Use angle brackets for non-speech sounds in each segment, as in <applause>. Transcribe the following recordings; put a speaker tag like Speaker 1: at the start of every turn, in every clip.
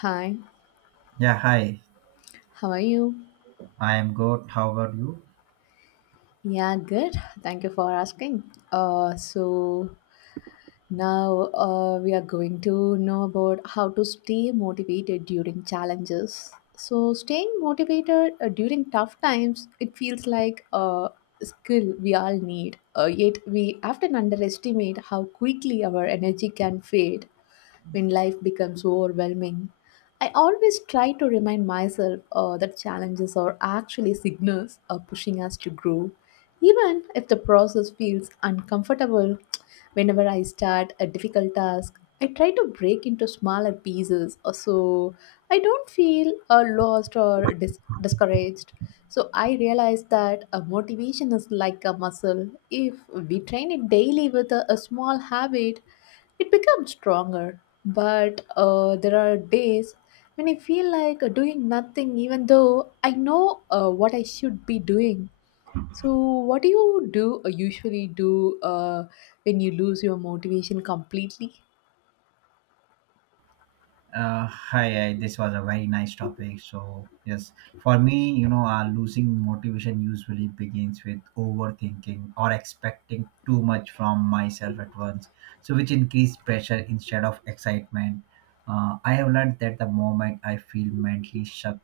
Speaker 1: Hi,
Speaker 2: Yeah, hi.
Speaker 1: how are you?
Speaker 2: I am good. How are you?
Speaker 1: Yeah, good. Thank you for asking. So now we are going to know about how to stay motivated during challenges. So staying motivated during tough times, it feels like a skill we all need. Yet we often underestimate how quickly our energy can fade when life becomes overwhelming. I always try to remind myself that challenges are actually signals pushing us to grow. Even if the process feels uncomfortable, <tsk> whenever I start a difficult task, I try to break into smaller pieces so I don't feel lost or discouraged. So I realize that a motivation is like a muscle. If we train it daily with a small habit, it becomes stronger, but there are days when I feel like doing nothing, even though I know what I should be doing. So, what do you do usually do when you lose your motivation completely?
Speaker 2: Hi, this was a very nice topic. So, yes, for me, losing motivation usually begins with overthinking or expecting too much from myself at once, so which increase pressure instead of excitement. I have learned that the moment I feel mentally shook,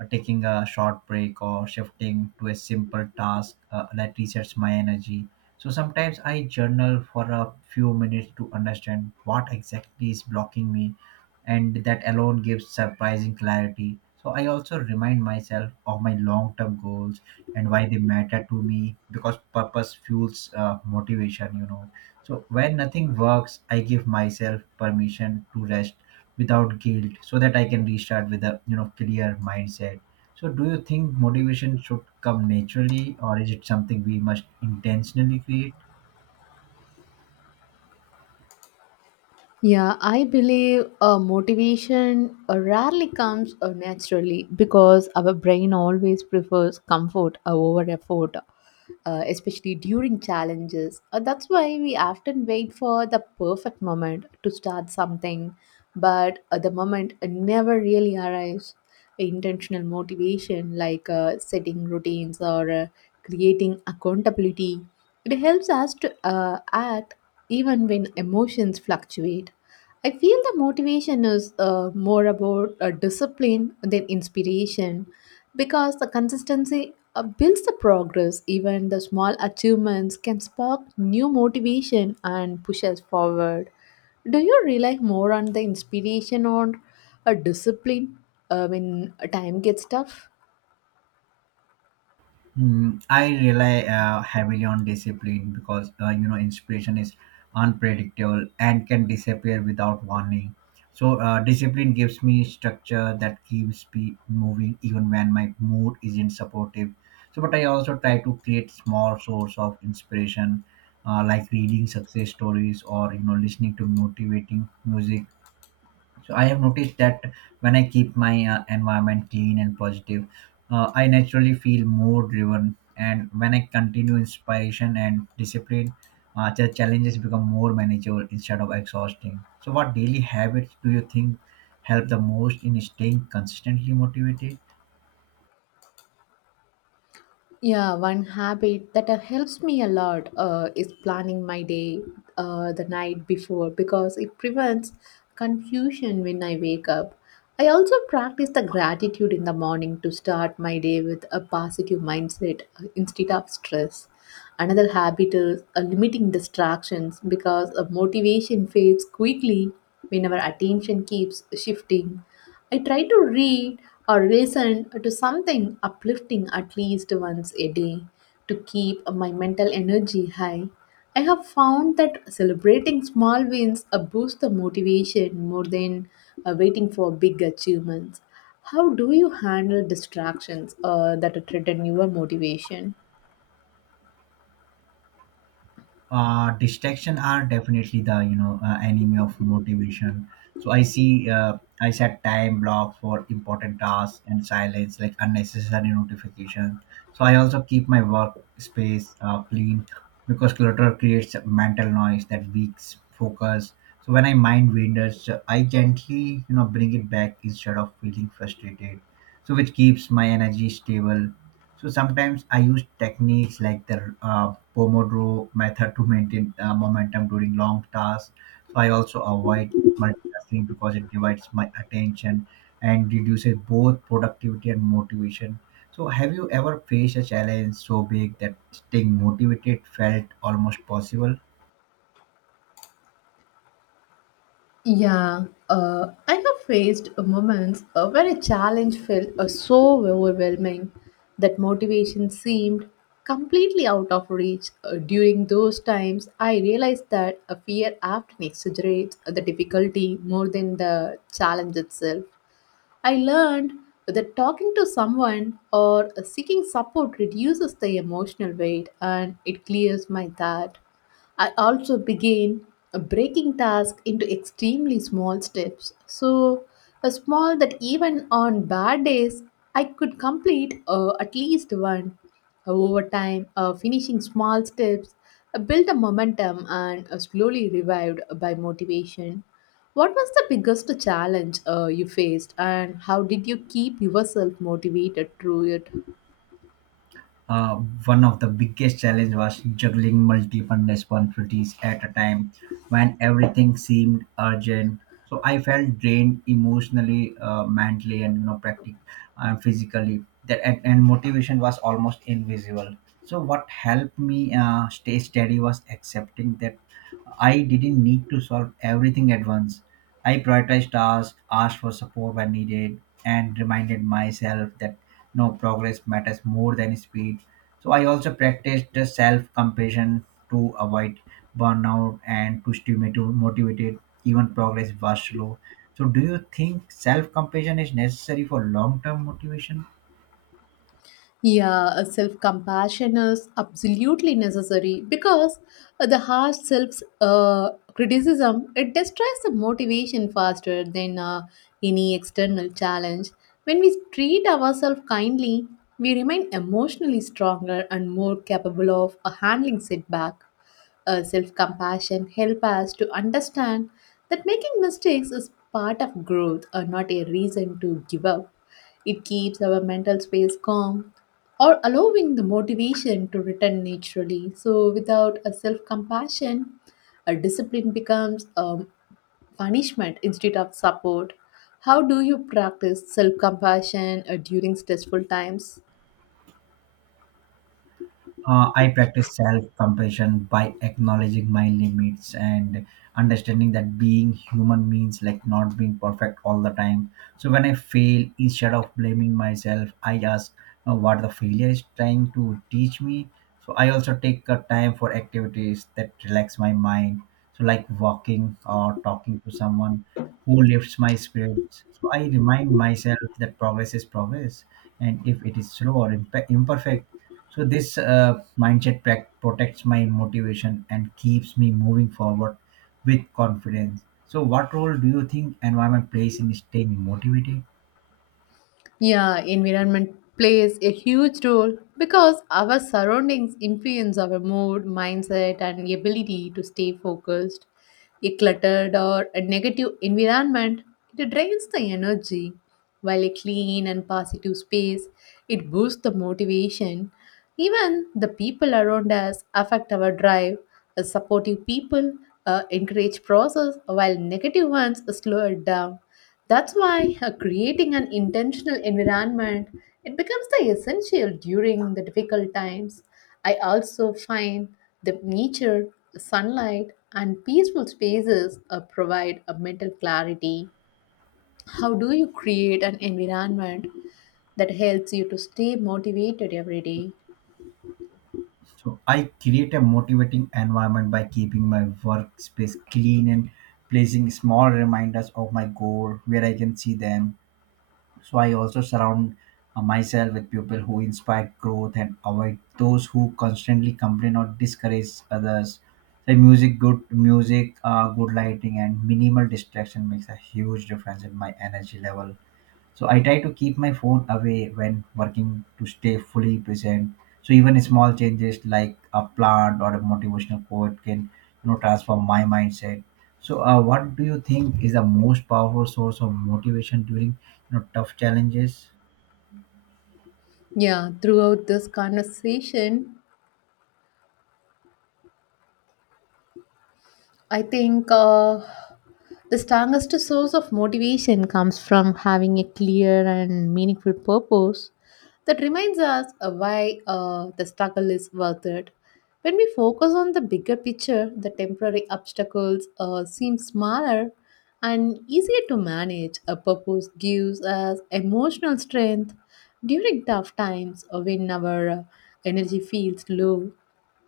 Speaker 2: taking a short break or shifting to a simple task that resets my energy. So sometimes I journal for a few minutes to understand what exactly is blocking me, and that alone gives surprising clarity. So I also remind myself of my long-term goals and why they matter to me because purpose fuels motivation, So when nothing works, I give myself permission to rest without guilt so that I can restart with a clear mindset. So do you think motivation should come naturally, or is it something we must intentionally create?
Speaker 1: Yeah, I believe motivation rarely comes naturally because our brain always prefers comfort over effort, especially during challenges. That's why we often wait for the perfect moment to start something, but the moment never really arrives. Intentional motivation, like setting routines or creating accountability, it helps us to act even when emotions fluctuate. I feel the motivation is more about discipline than inspiration because the consistency builds the progress. Even the small achievements can spark new motivation and push us forward. Do you rely more on the inspiration or a discipline when time gets tough?
Speaker 2: Mm, I rely heavily on discipline because inspiration is unpredictable and can disappear without warning. So discipline gives me structure that keeps me moving even when my mood isn't supportive. So, but I also try to create small source of inspiration, like reading success stories or listening to motivating music. So I have noticed that when I keep my environment clean and positive, I naturally feel more driven, and when I continue inspiration and discipline, the challenges become more manageable instead of exhausting. So what daily habits do you think help the most in staying consistently motivated?
Speaker 1: Yeah, one habit that helps me a lot is planning my day the night before because it prevents confusion when I wake up. I also practice the gratitude in the morning to start my day with a positive mindset instead of stress. Another habit is limiting distractions because motivation fades quickly when our attention keeps shifting. I try to read or listen to something uplifting at least once a day to keep my mental energy high. I have found that celebrating small wins boosts the motivation more than waiting for big achievements. How do you handle distractions that threaten your motivation?
Speaker 2: Distraction are definitely the enemy of motivation. So I set time blocks for important tasks and silence like unnecessary notifications. So I also keep my workspace clean because clutter creates mental noise that weaks focus. So when I mind wanders, I gently bring it back instead of feeling frustrated, so which keeps my energy stable. So sometimes I use techniques like the Pomodoro method to maintain momentum during long tasks. So I also avoid multitasking because it divides my attention and reduces both productivity and motivation. So have you ever faced a challenge so big that staying motivated felt almost possible?
Speaker 1: Yeah, I have faced moments where a challenge felt so overwhelming that motivation seemed completely out of reach. During those times, I realized that a fear often exaggerates the difficulty more than the challenge itself. I learned that talking to someone or seeking support reduces the emotional weight and it clears my thought. I also began breaking tasks into extremely small steps. So, a small that even on bad days, I could complete at least one. Over time, finishing small steps built a momentum and slowly revived by motivation. What was the biggest challenge you faced, and how did you keep yourself motivated through it?
Speaker 2: uh, One of the biggest challenge was juggling multiple responsibilities at a time when everything seemed urgent. So I felt drained emotionally, mentally, and practically and physically that and motivation was almost invisible. So what helped me stay steady was accepting that I didn't need to solve everything at once. I prioritized tasks, asked for support when needed, and reminded myself that no progress matters more than speed. So I also practiced the self-compassion to avoid burnout and to stay motivated even progress was slow. So do you think self-compassion is necessary for long-term motivation?
Speaker 1: Yeah, self compassion is absolutely necessary because the harsh self criticism it destroys the motivation faster than any external challenge. When we treat ourselves kindly, we remain emotionally stronger and more capable of handling setback. Self compassion help us to understand that making mistakes is part of growth or not a reason to give up. It keeps our mental space calm or allowing the motivation to return naturally. So, without a self compassion, a discipline becomes a punishment instead of support. How do you practice self compassion during stressful times?
Speaker 2: I practice self compassion by acknowledging my limits and understanding that being human means like not being perfect all the time. So when I fail, instead of blaming myself, I ask what the failure is trying to teach me. So I also take time for activities that relax my mind, so like walking or talking to someone who lifts my spirits. So I remind myself that progress is progress, and if it is slow or imperfect, so this mindset protects my motivation and keeps me moving forward with confidence. So, what role do you think environment plays in staying motivated?
Speaker 1: Yeah, environment plays a huge role because our surroundings influence our mood, mindset, and ability to stay focused. A cluttered or a negative environment, it drains the energy, while a clean and positive space, it boosts the motivation. Even the people around us affect our drive. A supportive people encourage process, while negative ones slow it down. That's why creating an intentional environment it becomes the essential during the difficult times. I also find the nature, sunlight, and peaceful spaces provide a mental clarity. How do you create an environment that helps you to stay motivated every day?
Speaker 2: So, I create a motivating environment by keeping my workspace clean and placing small reminders of my goal where I can see them. So I also surround myself with people who inspire growth and avoid those who constantly complain or discourage others. So music, good lighting, and minimal distraction makes a huge difference in my energy level. So I try to keep my phone away when working to stay fully present. So even small changes like a plant or a motivational quote can transform my mindset. So what do you think is the most powerful source of motivation during tough challenges?
Speaker 1: Yeah, throughout this conversation, I think the strongest source of motivation comes from having a clear and meaningful purpose that reminds us of why the struggle is worth it. When we focus on the bigger picture, the temporary obstacles seem smaller and easier to manage. A purpose gives us emotional strength during tough times or when our energy feels low.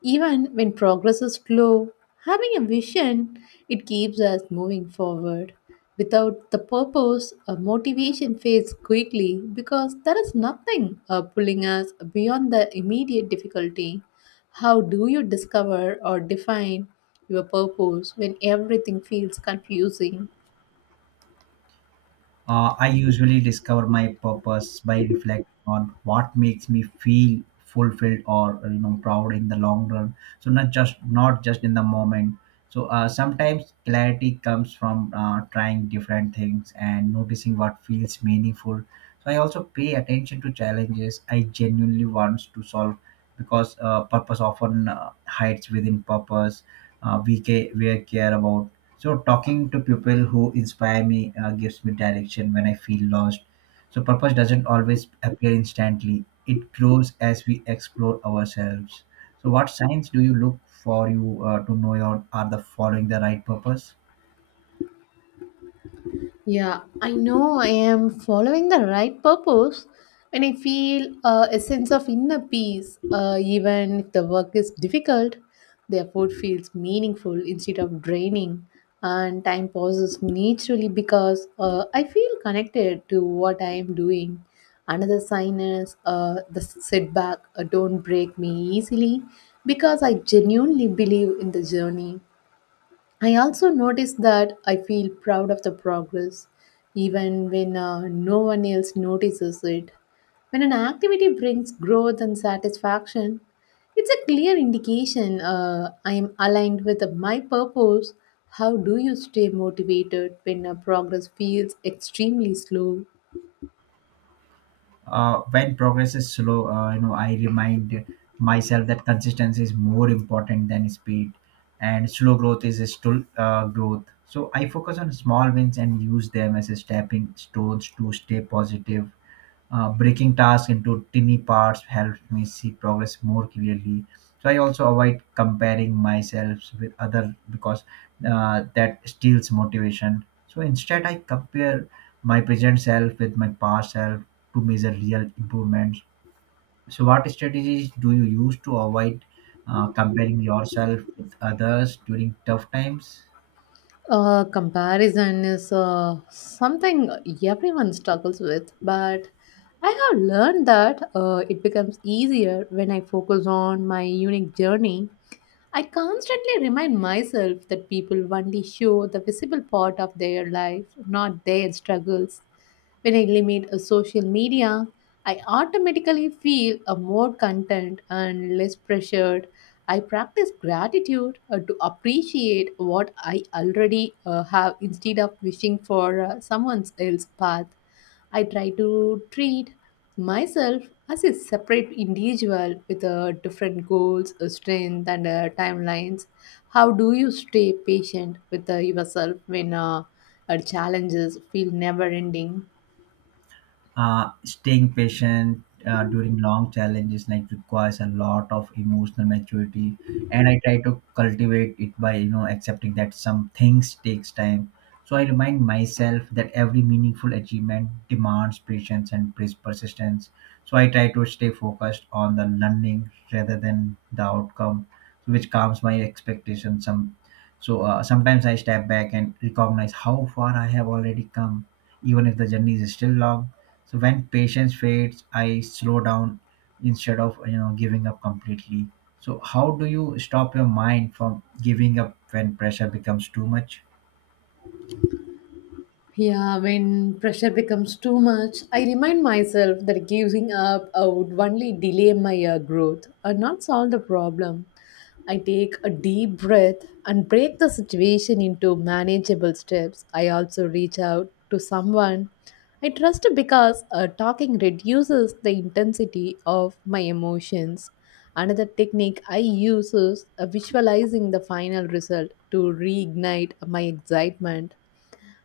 Speaker 1: Even when progress is slow, having a vision, it keeps us moving forward. Without the purpose, a motivation fades quickly because there is nothing pulling us beyond the immediate difficulty. How do you discover or define your purpose when everything feels confusing?
Speaker 2: I usually discover my purpose by reflecting on what makes me feel fulfilled or proud in the long run, so not just in the moment. So sometimes clarity comes from trying different things and noticing what feels meaningful. So I also pay attention to challenges I genuinely want to solve because purpose often hides within purpose we care about. So talking to people who inspire me gives me direction when I feel lost. So purpose doesn't always appear instantly. It grows as we explore ourselves. So what signs do you look for you to know you are the following the right purpose?
Speaker 1: Yeah, I know I am following the right purpose and I feel a sense of inner peace. Even if the work is difficult, the effort feels meaningful instead of draining, and time passes naturally because I feel connected to what I am doing. Another sign is the setback don't break me easily because I genuinely believe in the journey. I also notice that I feel proud of the progress, even when no one else notices it. When an activity brings growth and satisfaction, it's a clear indication I am aligned with my purpose. How do you stay motivated when progress feels extremely slow?
Speaker 2: When progress is slow, I remind myself that consistency is more important than speed, and slow growth is still growth. So I focus on small wins and use them as a stepping stones to stay positive. Breaking tasks into tiny parts helps me see progress more clearly. So I also avoid comparing myself with other because that steals motivation. So instead I compare my present self with my past self to measure real improvements. So what strategies do you use to avoid comparing yourself with others during tough times?
Speaker 1: Comparison is something everyone struggles with, but I have learned that it becomes easier when I focus on my unique journey. I constantly remind myself that people only show the visible part of their life, not their struggles. When I limit a social media, I automatically feel a more content and less pressured. I practice gratitude to appreciate what I already have instead of wishing for someone else's path. I try to treat myself as a separate individual with different goals, strength, and timelines. How do you stay patient with yourself when challenges feel never ending?
Speaker 2: Staying patient during long challenges like requires a lot of emotional maturity, and I try to cultivate it by accepting that some things takes time. So I remind myself that every meaningful achievement demands patience and persistence. So I try to stay focused on the learning rather than the outcome, which calms my expectations some. So sometimes I step back and recognize how far I have already come, even if the journey is still long. So when patience fades, I slow down instead of giving up completely. So how do you stop your mind from giving up when pressure becomes too much?
Speaker 1: Yeah, when pressure becomes too much, I remind myself that giving up would only delay my growth and not solve the problem. I take a deep breath and break the situation into manageable steps. I also reach out to someone I trust because talking reduces the intensity of my emotions. Another technique I use is visualizing the final result to reignite my excitement.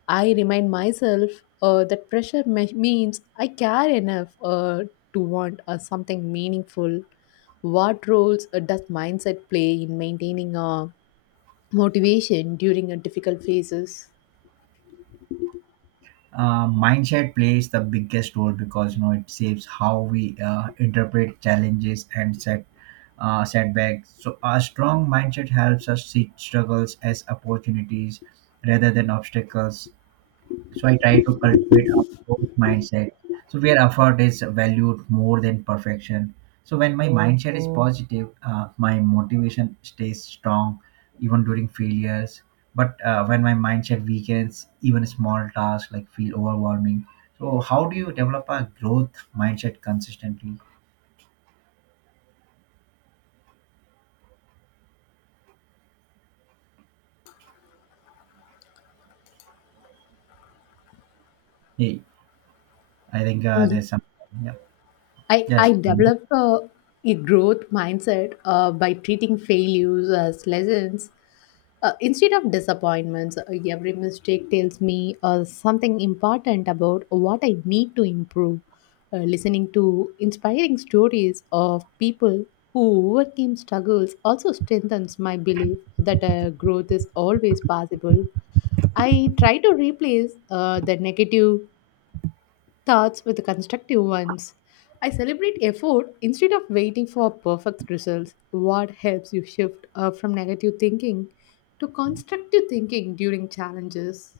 Speaker 1: I remind myself that means I care enough to want something meaningful. What roles does mindset play in maintaining motivation during difficult phases?
Speaker 2: Mindset plays the biggest role because it saves how we interpret challenges and setbacks. So a strong mindset helps us see struggles as opportunities rather than obstacles. So I try to cultivate a growth mindset, so where effort is valued more than perfection. So when my mindset is positive, my motivation stays strong even during failures. But when my mindset weakens, even small tasks like feel overwhelming. So how do you develop a growth mindset consistently? Hey, I think there's some. Yeah.
Speaker 1: I,
Speaker 2: Yes.
Speaker 1: I developed a growth mindset by treating failures as lessons instead of disappointments. Every mistake tells me something important about what I need to improve. Listening to inspiring stories of people who overcame struggles also strengthens my belief that growth is always possible. I try to replace the negative starts with the constructive ones. I celebrate effort instead of waiting for perfect results. What helps you shift from negative thinking to constructive thinking during challenges?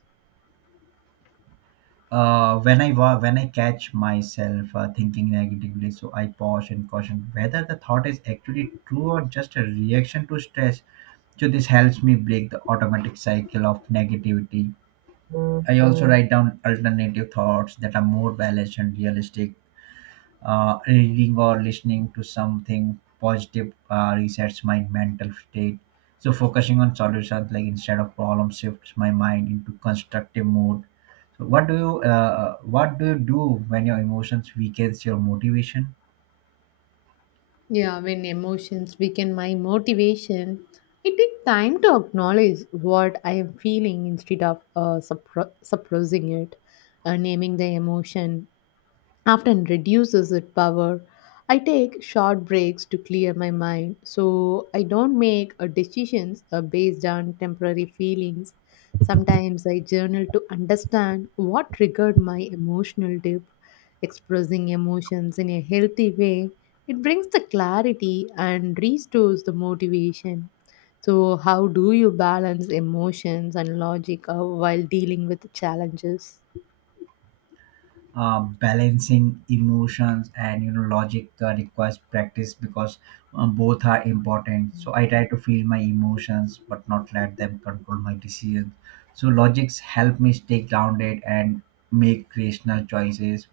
Speaker 2: When I catch myself thinking negatively, so I pause and caution whether the thought is actually true or just a reaction to stress. So this helps me break the automatic cycle of negativity. I also write down alternative thoughts that are more balanced and realistic. Reading or listening to something positive resets my mental state. So focusing on solutions like instead of problem shifts my mind into constructive mode. So what do you do when your emotions weakens your motivation?
Speaker 1: Yeah, when emotions weaken my motivation, it takes time to acknowledge what I am feeling instead of suppressing it. Naming the emotion often reduces its power. I take short breaks to clear my mind so I don't make decisions based on temporary feelings. Sometimes I journal to understand what triggered my emotional dip. Expressing emotions in a healthy way, it brings the clarity and restores the motivation. So, how do you balance emotions and logic while dealing with challenges?
Speaker 2: Balancing emotions and logic requires practice because both are important. So I try to feel my emotions but not let them control my decisions. So logics help me stay grounded and make rational choices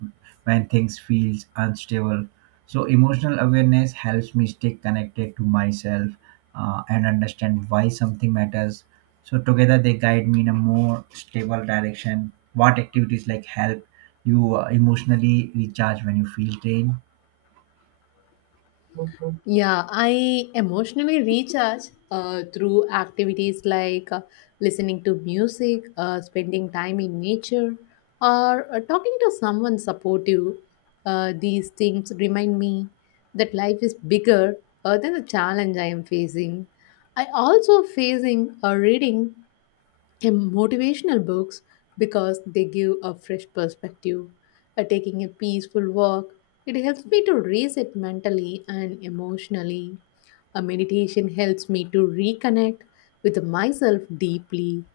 Speaker 2: when things feels unstable. So emotional awareness helps me stay connected to myself, and understand why something matters. So together they guide me in a more stable direction. What activities like help you emotionally recharge when you feel drained?
Speaker 1: Yeah, I emotionally recharge through activities like listening to music, spending time in nature, or talking to someone supportive. These things remind me that life is bigger than the challenge I am facing. I also facing a reading and motivational books because they give a fresh perspective. Taking a peaceful walk, it helps me to reset mentally and emotionally. A meditation helps me to reconnect with myself deeply.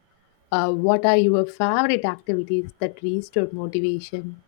Speaker 1: What are your favorite activities that restore motivation?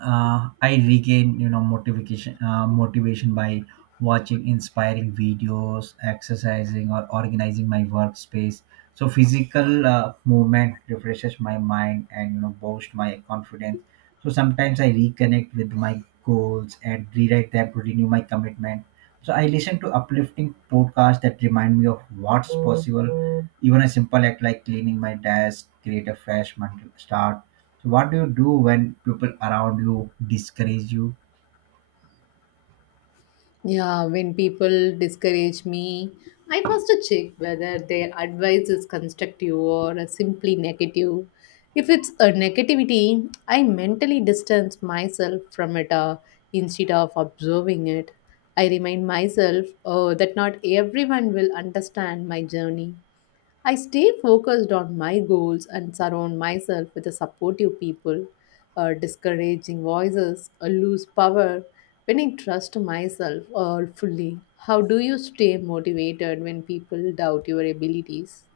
Speaker 2: I regain motivation by watching inspiring videos, exercising, or organizing my workspace. So physical movement refreshes my mind and boosts my confidence. So sometimes I reconnect with my goals and rewrite them to renew my commitment. So I listen to uplifting podcasts that remind me of what's possible. Even a simple act like cleaning my desk create a fresh mental start. So what do you do when people around you discourage you?
Speaker 1: Yeah, when people discourage me, I first check whether their advice is constructive or simply negative. If it's a negativity, I mentally distance myself from it instead of observing it. I remind myself oh, that not everyone will understand my journey. I stay focused on my goals and surround myself with the supportive people. Discouraging voices lose power when I trust myself fully. How do you stay motivated when people doubt your abilities?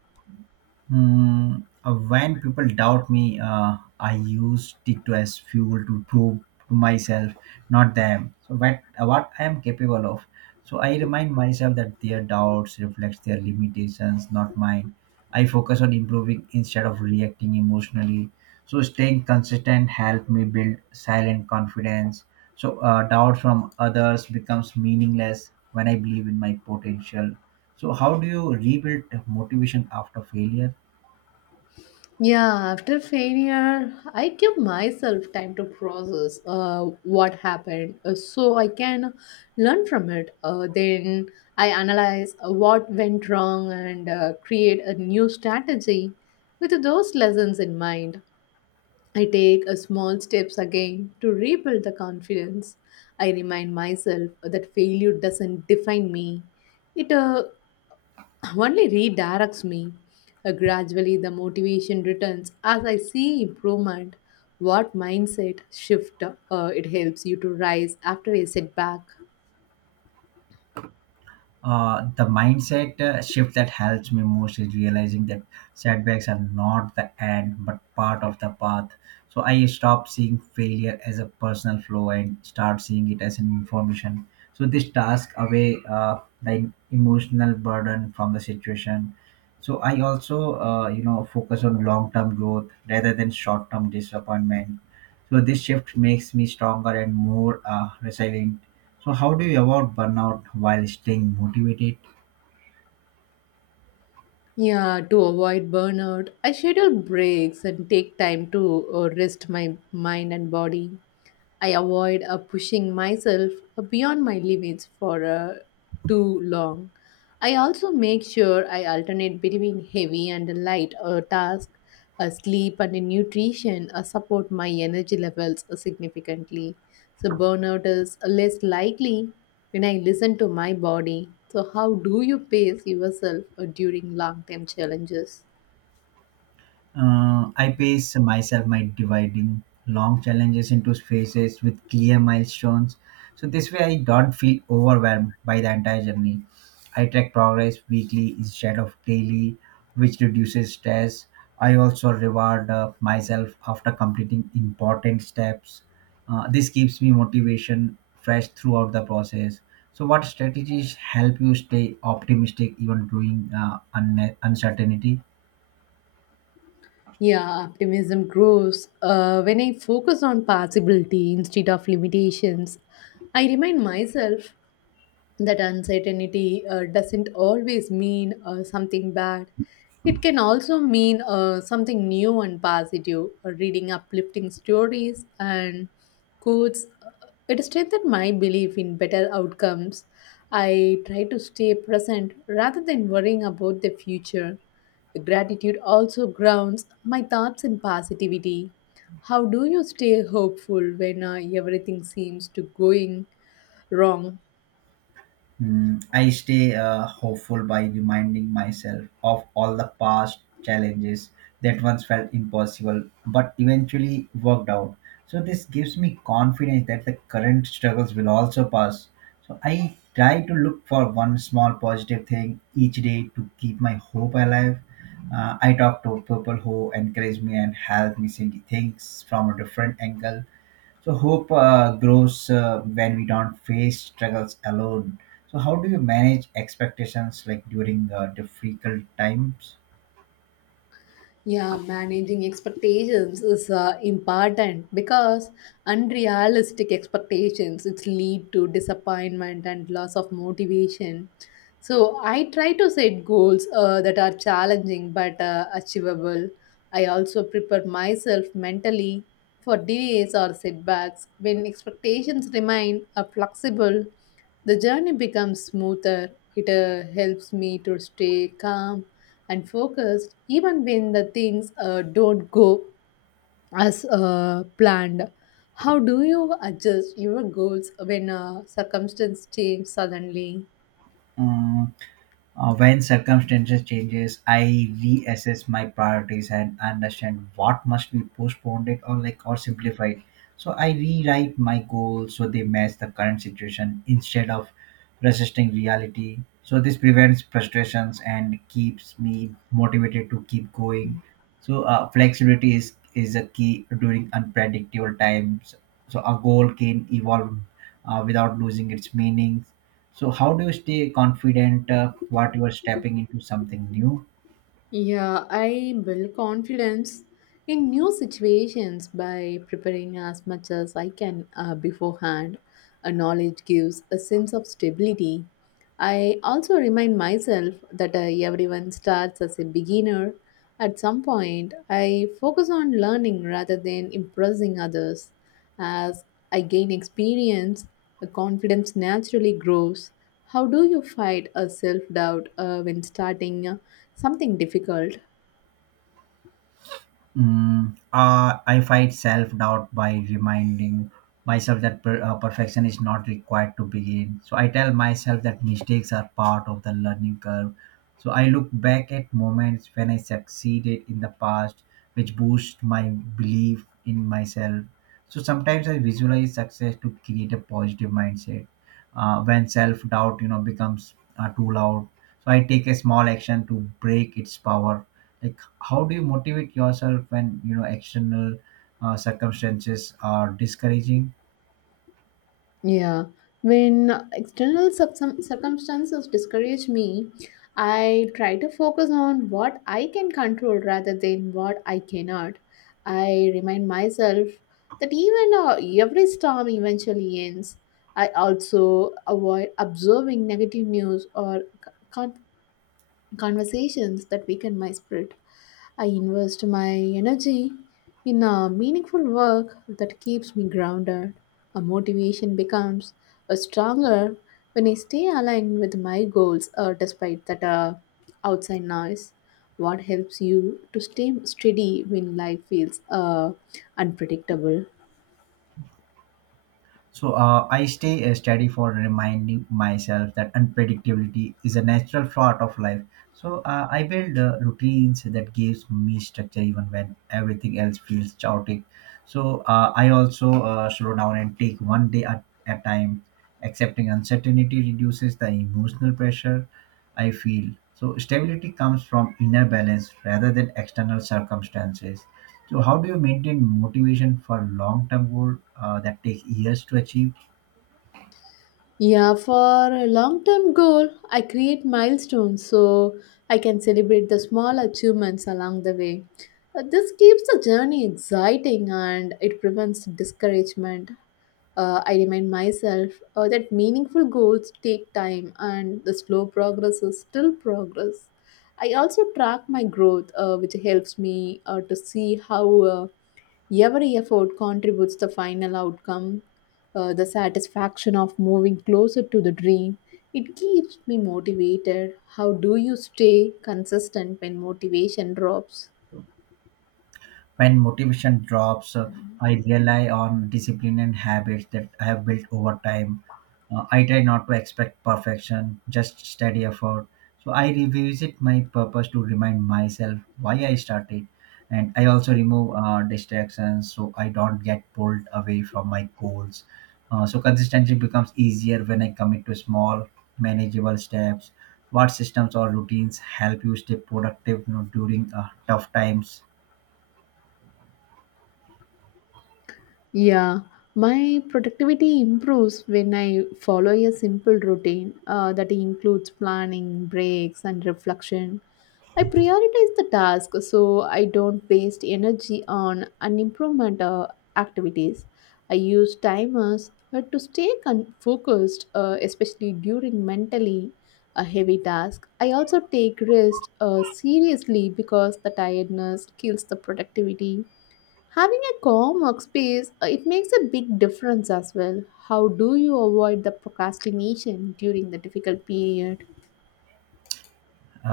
Speaker 2: Mm, when people doubt me, I used it as fuel to prove to myself, not them, so what I am capable of. So I remind myself that their doubts reflects their limitations, not mine. I focus on improving instead of reacting emotionally. So staying consistent helped me build silent confidence. So doubt from others becomes meaningless when I believe in my potential. So how do you rebuild motivation after failure?
Speaker 1: Yeah, after failure, I give myself time to process what happened so I can learn from it. Then I analyze what went wrong and create a new strategy. With those lessons in mind, I take small steps again to rebuild the confidence. I remind myself that failure doesn't define me, it only redirects me. Gradually, the motivation returns as I see improvement. What mindset shift it helps you to rise after a setback?
Speaker 2: The mindset shift that helps me most is realizing that setbacks are not the end but part of the path. So I stop seeing failure as a personal flaw and start seeing it as an information. So this task away the emotional burden from the situation. So I also focus on long term growth rather than short term disappointment. So this shift makes me stronger and more resilient. So, how do you avoid burnout while staying motivated?
Speaker 1: Yeah, to avoid burnout, I schedule breaks and take time to rest my mind and body. I avoid pushing myself beyond my limits for too long. I also make sure I alternate between heavy and light tasks. Sleep and nutrition support my energy levels significantly. So, burnout is less likely when I listen to my body. So, how do you pace yourself during long term challenges?
Speaker 2: I pace myself by dividing long challenges into phases with clear milestones. So this way, I don't feel overwhelmed by the entire journey. I track progress weekly instead of daily, which reduces stress. I also reward myself after completing important steps. This keeps me motivation fresh throughout the process. So, what strategies help you stay optimistic even during uncertainty?
Speaker 1: Yeah, optimism grows when I focus on possibility instead of limitations. I remind myself that uncertainty doesn't always mean something bad. It can also mean something new and positive. Reading uplifting stories and quotes, it strengthened my belief in better outcomes. I try to stay present rather than worrying about the future. Gratitude also grounds my thoughts in positivity. How do you stay hopeful when everything seems to going wrong?
Speaker 2: Mm, I stay hopeful by reminding myself of all the past challenges that once felt impossible but eventually worked out. So, this gives me confidence that the current struggles will also pass. So, I try to look for one small positive thing each day to keep my hope alive. I talk to people who encourage me and help me see things from a different angle. So hope grows when we don't face struggles alone. So how do you manage expectations like during difficult times?
Speaker 1: Yeah, managing expectations is important because unrealistic expectations it's lead to disappointment and loss of motivation. So I try to set goals that are challenging but achievable. I also prepare myself mentally for delays or setbacks. When expectations remain flexible, the journey becomes smoother. It helps me to stay calm and focused even when the things don't go as planned. How do you adjust your goals when circumstances change suddenly?
Speaker 2: Mm, when circumstances changes, I reassess my priorities and understand what must be postponed it or like or simplified. So I rewrite my goals so they match the current situation instead of resisting reality. So this prevents frustrations and keeps me motivated to keep going. So flexibility is a key during unpredictable times. So a goal can evolve without losing its meaning. So how do you stay confident what you are stepping into something new?
Speaker 1: Yeah, I build confidence in new situations by preparing as much as I can beforehand. A knowledge gives a sense of stability. I also remind myself that everyone starts as a beginner. At some point, I focus on learning rather than impressing others. As I gain experience, the confidence naturally grows. How do you fight a self doubt when starting something difficult?
Speaker 2: I fight self doubt by reminding myself that perfection is not required to begin. So I tell myself that mistakes are part of the learning curve. So I look back at moments when I succeeded in the past, which boost my belief in myself. So sometimes I visualize success to create a positive mindset. When self doubt, becomes too loud, so I take a small action to break its power. Like how do you motivate yourself when you know external circumstances are discouraging?
Speaker 1: Yeah, when external some circumstances discourage me, I try to focus on what I can control rather than what I cannot. I remind myself that even every storm eventually ends. I also avoid observing negative news or conversations that weaken my spirit. I invest my energy in a meaningful work that keeps me grounded. A motivation becomes a stronger when I stay aligned with my goals despite that outside noise. What helps you to stay steady when life feels unpredictable?
Speaker 2: So I stay steady for reminding myself that unpredictability is a natural part of life. So I build routines that gives me structure even when everything else feels chaotic. So I also slow down and take one day at a time. Accepting uncertainty reduces the emotional pressure I feel. So stability comes from inner balance rather than external circumstances. So, how do you maintain motivation for long-term goal that take years to achieve?
Speaker 1: Yeah, for a long term goal, I create milestones so I can celebrate the small achievements along the way. This keeps the journey exciting and it prevents discouragement. I remind myself that meaningful goals take time and the slow progress is still progress. I also track my growth, which helps me to see how every effort contributes to the final outcome, the satisfaction of moving closer to the dream. It keeps me motivated. How do you stay consistent when motivation drops?
Speaker 2: When motivation drops, I rely on discipline and habits that I have built over time. I try not to expect perfection, just steady effort. So I revisit my purpose to remind myself why I started. And I also remove distractions so I don't get pulled away from my goals. So consistency becomes easier when I commit to small, manageable steps. What systems or routines help you stay productive, during tough times?
Speaker 1: Yeah, my productivity improves when I follow a simple routine that includes planning, breaks, and reflection. I prioritize the task so I don't waste energy on unimprovement activities. I use timers to stay focused, especially during mentally a heavy task. I also take rest seriously because the tiredness kills the productivity. Having a calm workspace, it makes a big difference as well. How do you avoid the procrastination during the difficult period?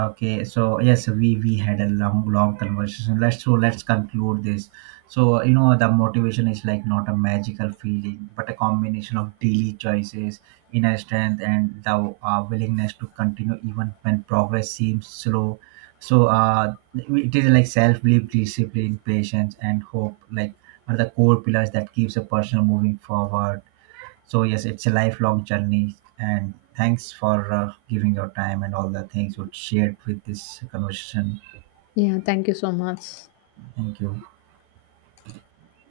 Speaker 2: Okay, so yes, we had a long conversation. Let's conclude this. So you know the motivation is like not a magical feeling, but a combination of daily choices, inner strength, and the willingness to continue even when progress seems slow. So it is like self belief, discipline, patience, and hope. Like are the core pillars that keeps a person moving forward. So yes, it's a lifelong journey, and thanks for giving your time and all the things you shared with this conversation.
Speaker 1: Yeah, thank you so much.
Speaker 2: Thank you.